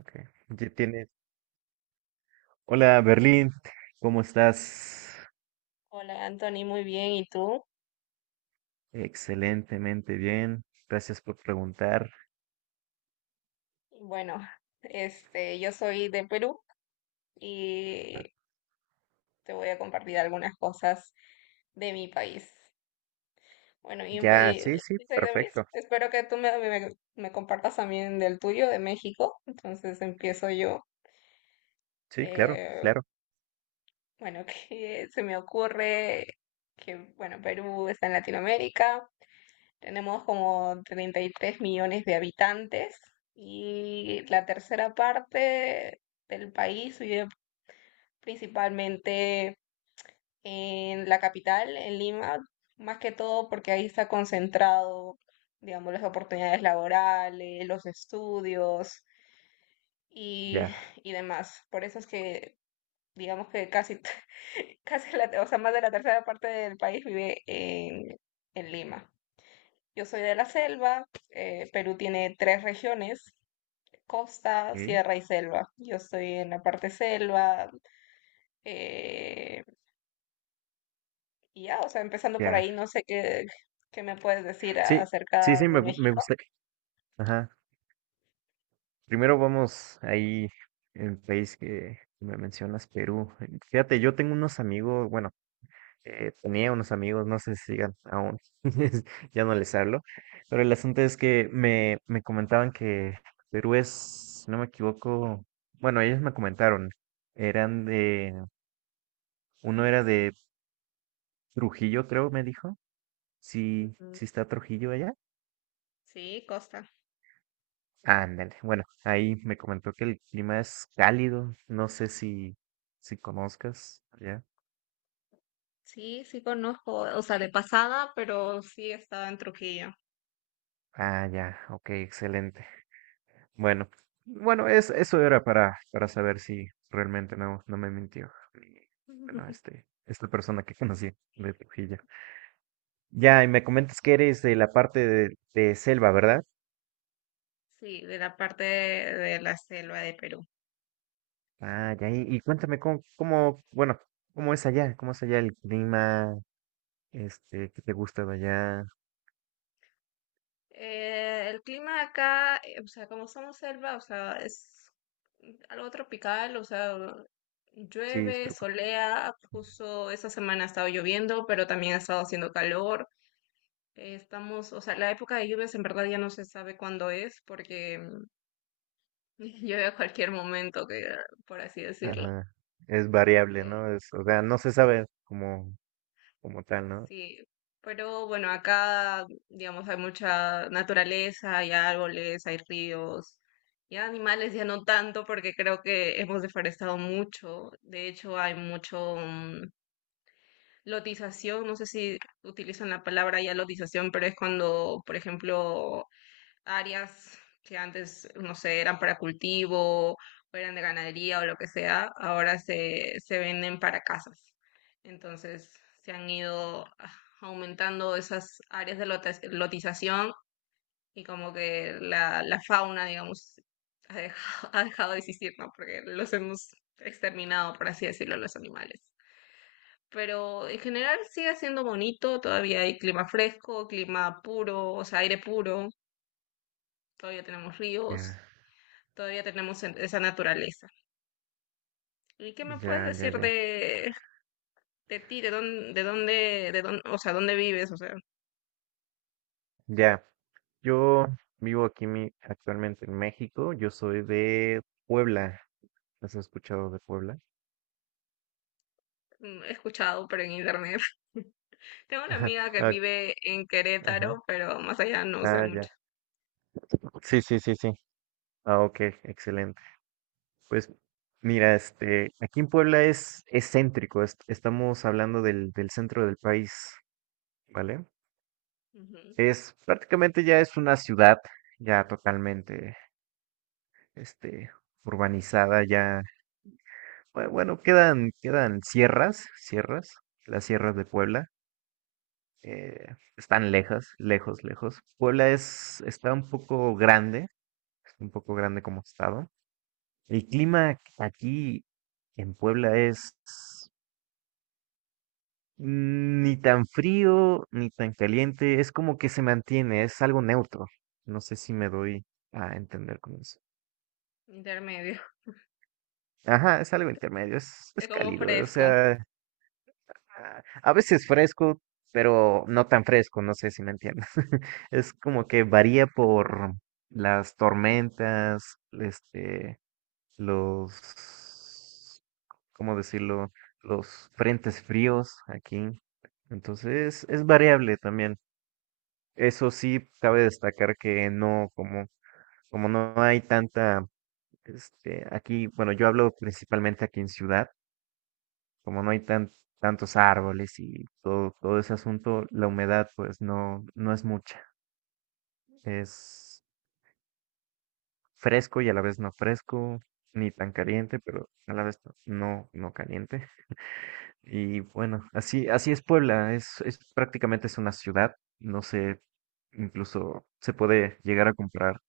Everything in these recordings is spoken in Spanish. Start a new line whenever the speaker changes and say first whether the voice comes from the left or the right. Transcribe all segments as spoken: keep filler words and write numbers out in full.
right: Ok. Ya tienes. Hola, Berlín, ¿cómo estás?
left: Hola Anthony, muy bien. ¿Y tú?
right: Excelentemente bien. Gracias por preguntar.
left: Bueno, este, yo soy de Perú y te voy a compartir algunas cosas de mi país. Bueno, y,
right: Ya, sí,
left: empe-
right: sí,
left: y también
right: perfecto.
left: espero que tú me, me- me compartas también del tuyo, de México. Entonces empiezo yo.
right: Sí, claro,
left: Eh,
right: claro.
left: bueno, que se me ocurre que, bueno, Perú está en Latinoamérica. Tenemos como treinta y tres millones de habitantes y la tercera parte del país vive principalmente en la capital, en Lima, más que todo porque ahí está concentrado, digamos, las oportunidades laborales, los estudios y,
right: Ya.
left: y demás. Por eso es que, digamos que casi, casi la, o sea, más de la tercera parte del país vive en, en Lima. Yo soy de la selva. eh, Perú tiene tres regiones: costa,
right: Ok,
left: sierra y selva. Yo estoy en la parte selva, eh, y ya, o sea, empezando por
right: ya.
left: ahí, no sé qué, qué me puedes decir a-
right: Sí, sí,
left: acerca
right: sí, me,
left: de
right: gu- me
left: México.
right: gusta. Ajá. Primero vamos ahí, el país que me mencionas, Perú. Fíjate, yo tengo unos amigos, bueno, Eh, tenía unos amigos, no sé si sigan aún, ya no les hablo, pero el asunto es que me, me comentaban que Perú es, si no me equivoco, bueno, ellos me comentaron, eran de, uno era de Trujillo, creo, me dijo, sí,
left: Ujú.
right: sí está Trujillo allá.
left: Sí, costa.
right: Ándale, bueno, ahí me comentó que el clima es cálido, no sé si, si conozcas allá.
left: Sí, sí conozco, o sea, de pasada, pero sí estaba en Trujillo.
right: Ah, ya, ok, excelente. Bueno, bueno, es, eso era para, para saber si realmente no, no me mintió. mi- Bueno, este, esta persona que conocí de Trujillo. Ya, y me comentas que eres de la parte de, de selva, ¿verdad?
left: Sí, de la parte de la selva de Perú.
right: Ah, ya, y, y cuéntame cómo, cómo, bueno, cómo es allá, cómo es allá el clima, este, qué te gusta de allá.
left: Eh, el clima acá, eh, o sea, como somos selva, o sea, es algo tropical, o sea,
right: Sí, es
left: llueve,
right: tropical.
left: solea, justo esta semana ha estado lloviendo, pero también ha estado haciendo calor. Eh, estamos, o sea, la época de lluvias en verdad ya no se sabe cuándo es, porque mm, llueve a cualquier momento, que, por así decirlo.
right: Ajá. Es variable, ¿no? Es, o sea, no se sabe como, como tal, ¿no?
left: Sí, pero bueno, acá, digamos, hay mucha naturaleza, hay árboles, hay ríos, y animales ya no tanto porque creo que hemos deforestado mucho. De hecho, hay mucho mm, lotización, no sé si utilizan la palabra ya lotización, pero es cuando, por ejemplo, áreas que antes, no sé, eran para cultivo, o eran de ganadería o lo que sea, ahora se, se venden para casas. Entonces se han ido ah, aumentando esas áreas de lota- lotización y como que la, la fauna, digamos, ha dejado, ha dejado de existir, ¿no? Porque los hemos exterminado, por así decirlo, los animales. Pero en general sigue siendo bonito, todavía hay clima fresco, clima puro, o sea, aire puro, todavía tenemos
right: Ya,
left: ríos. Todavía tenemos en- esa naturaleza. ¿Y qué me
right: ya,
left: puedes
right: ya,
left: decir
right: ya.
left: de, de ti? ¿De dónde, de dónde, de dónde, o sea, dónde vives? O sea,
right: Ya, yo vivo aquí mi- actualmente en México, yo soy de Puebla, ¿has escuchado de Puebla?
left: mm, he escuchado, pero en internet. Tengo una amiga que
right: Ah,
left: vive en
right: ajá,
left: Querétaro, pero más allá no sé
right: ah, ya.
left: mucho.
right: Sí, sí, sí, sí. Ah, ok, excelente. Pues mira, este, aquí en Puebla es excéntrico, estamos hablando del, del centro del país, ¿vale?
left: Ujú.
right: Es prácticamente ya es una ciudad ya totalmente, este, urbanizada, ya, bu- bueno, quedan, quedan sierras, sierras, las sierras de Puebla, eh, están lejos, lejos, lejos. Puebla es, está un poco grande, es un poco grande como estado. El clima aquí en Puebla es ni tan frío ni tan caliente, es como que se mantiene, es algo neutro. No sé si me doy a entender con eso.
left: Intermedio.
right: Ajá, es algo intermedio, es, es
left: Es como
right: cálido, o
left: fresco.
right: sea, ah, a veces fresco, pero no tan fresco, no sé si me entiendes. Es como que varía por las tormentas, este, los, ¿cómo decirlo? Los frentes fríos aquí. Entonces es variable también. Eso sí, cabe destacar que no, como, como no hay tanta, este, aquí, bueno, yo hablo principalmente aquí en ciudad, como no hay tan- tantos árboles y todo, todo ese asunto, la humedad pues no, no es mucha. Es fresco y a la vez no fresco, ni tan caliente, pero a la vez no, no caliente. Y bueno, así, así es Puebla, es, es prácticamente es una ciudad, no sé, incluso se puede llegar a comprar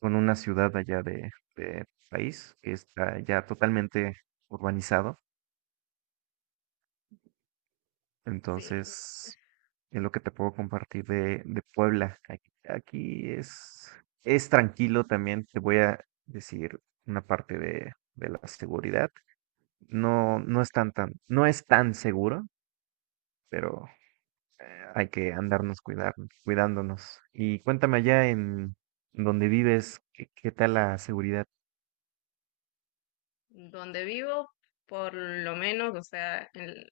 right: con una ciudad allá de, de país que está ya totalmente urbanizado.
left: Sí,
right: Entonces, es lo que te puedo compartir de, de Puebla. Aquí, aquí es, es tranquilo también. Te voy a decir una parte de, de la seguridad. No, no es tan, tan, no es tan seguro, pero hay que andarnos cuidar- cuidándonos. Y cuéntame allá en donde vives, ¿qué, qué tal la seguridad
left: donde vivo, por lo menos, o sea, en-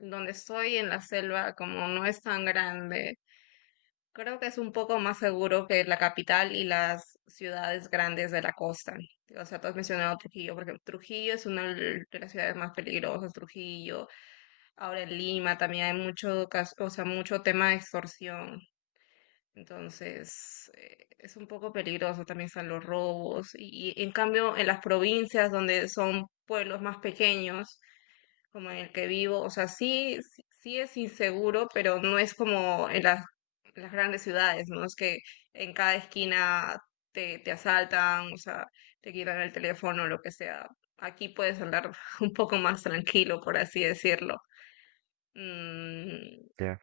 left: donde estoy en la selva, como no es tan grande, creo que es un poco más seguro que la capital y las ciudades grandes de la costa. O sea, tú has mencionado Trujillo, porque Trujillo es una de las ciudades más peligrosas, Trujillo. Ahora en Lima también hay mucho, cas- o sea, mucho tema de extorsión. Entonces, eh, es un poco peligroso, también están los robos. Y y en cambio, en las provincias donde son pueblos más pequeños, como en el que vivo, o sea, sí, sí sí es inseguro, pero no es como en las, en las grandes ciudades, ¿no? Es que en cada esquina te, te asaltan, o sea, te quitan el teléfono, lo que sea. Aquí puedes andar un poco más tranquilo, por así decirlo. Mm,
right: ya?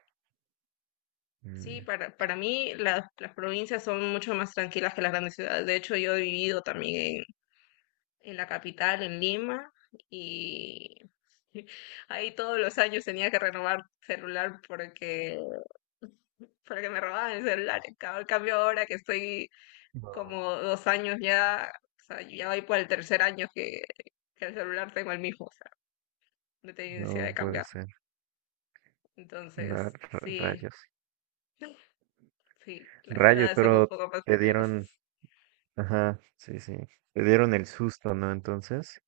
right: Mm,
left: sí, para, para mí la- las provincias son mucho más tranquilas que las grandes ciudades. De hecho, yo he vivido también en la capital, en Lima, y ahí todos los años tenía que renovar celular porque, porque me robaban el celular. En ca- en cambio, ahora que estoy
right: no,
left: como dos años ya, o sea, yo ya voy por el tercer año que, que el celular tengo el mismo, o sea, no tengo necesidad
right: no
left: de
right: puede
left: cambiar.
right: ser. No,
left: Entonces,
right: ra-
left: sí,
right: rayos.
left: sí, las
right: Rayos,
left: ciudades son un
right: pero
left: poco más
right: te dieron,
left: peligrosas.
right: ajá, sí, sí. Te dieron el susto, ¿no? Entonces.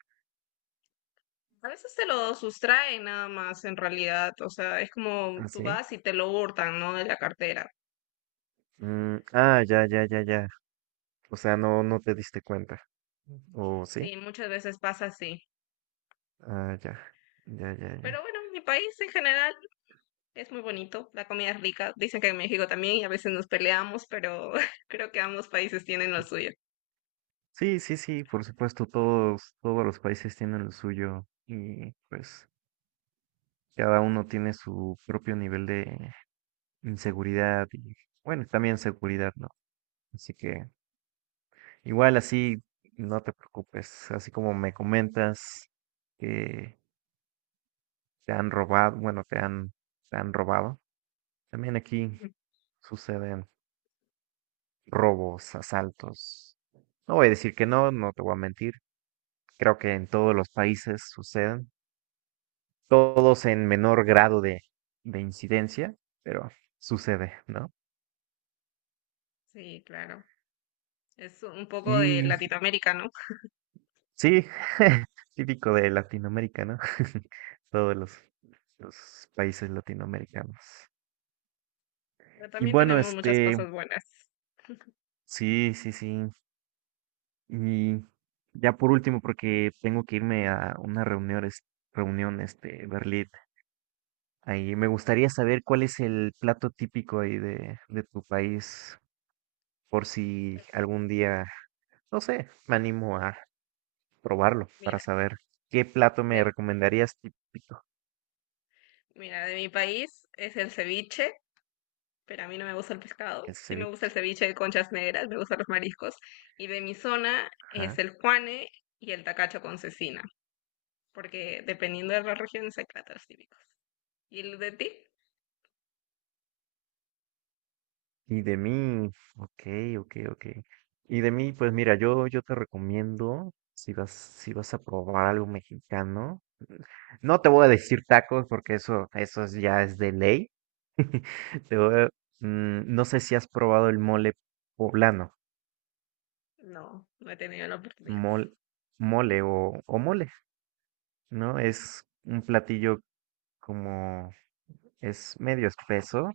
left: A veces te lo sustraen nada más en realidad, o sea, es como
right: ¿Ah,
left: tú
right: sí?
left: vas y te lo hurtan, ¿no? De la cartera.
right: Mm, ah, ya, ya, ya, ya. O sea, no, no te diste cuenta. ¿O sí?
left: Sí, muchas veces pasa así.
right: Ah, ya. Ya, ya, ya.
left: Pero bueno, mi país en general es muy bonito, la comida es rica. Dicen que en México también y a veces nos peleamos, pero creo que ambos países tienen lo suyo.
right: Sí, sí, sí, por supuesto, todos, todos los países tienen lo suyo y pues cada uno tiene su propio nivel de inseguridad y bueno, también seguridad, ¿no? Así que igual así, no te preocupes, así como me comentas que se han robado, bueno, te han, se han robado. También aquí suceden robos, asaltos. No voy a decir que no, no te voy a mentir. Creo que en todos los países suceden, todos en menor grado de, de incidencia, pero sucede, ¿no?
left: Sí, claro. Es un poco de
right: Y
left: Latinoamérica, ¿no?
right: sí, típico de Latinoamérica, ¿no? Todos los, los países latinoamericanos.
left: Pero
right: Y
left: también
right: bueno,
left: tenemos muchas
right: este,
left: cosas buenas.
right: sí, sí, sí, y ya por último, porque tengo que irme a una reunión, es- reunión, este, Berlín. Ahí me gustaría saber cuál es el plato típico ahí de, de tu país, por si algún día, no sé, me animo a probarlo para
left: Mira,
right: saber qué plato me
left: de,
right: recomendarías típico.
left: mira, de mi país es el ceviche, pero a mí no me gusta el pescado.
right: El
left: Sí me gusta
right: ceviche.
left: el ceviche de conchas negras, me gustan los mariscos. Y de mi zona es
right: Ajá.
left: el juane y el tacacho con cecina, porque dependiendo de la región hay platos típicos. ¿Y el de ti?
right: Y de mí, ok, ok, ok. Y de mí, pues mira, yo, yo te recomiendo, si vas, si vas a probar algo mexicano, no te voy a decir tacos porque eso, eso es- ya es de ley. Te voy a- mm, no sé si has probado el mole poblano,
left: No, no he tenido la oportunidad.
right: mol- mole o, o mole, ¿no? Es un platillo como, es medio espeso,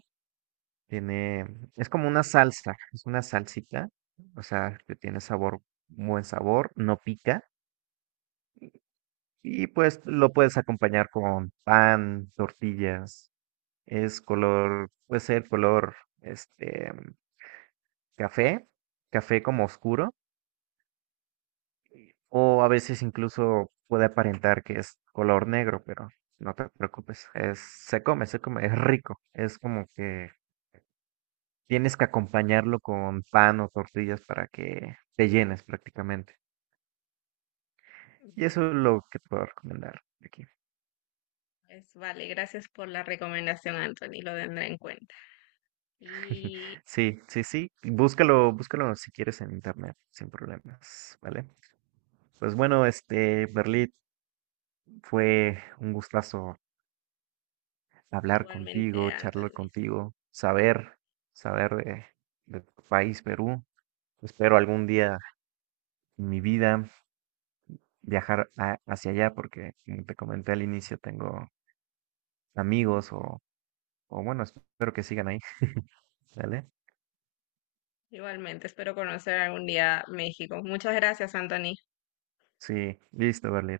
right: tiene, es como una salsa, es una salsita, o sea, que tiene sabor, buen sabor, no pica, y pues lo puedes acompañar con pan, tortillas, es color, puede ser color, este, café, café como oscuro, o a veces incluso puede aparentar que es color negro, pero no te preocupes, es, se come, se come, es rico, es como que tienes que acompañarlo con pan o tortillas para que te llenes prácticamente. Y
left: Ya.
right: eso es lo que te puedo recomendar aquí.
left: Pues vale, gracias por la recomendación, Anthony, lo tendré en cuenta. Y
right: Sí, sí, sí, búscalo, búscalo si quieres en internet, sin problemas, ¿vale? Pues bueno, este, Berlit, fue un gustazo hablar
left: igualmente,
right: contigo, charlar
left: Anthony,
right: contigo, saber, saber de, de tu país, Perú. Espero algún día en mi vida viajar a- hacia allá porque, como te comenté al inicio, tengo amigos o, o bueno, espero que sigan ahí, ¿vale?
left: igualmente, espero conocer algún día México. Muchas gracias, Anthony.
right: Sí, listo, Berlín.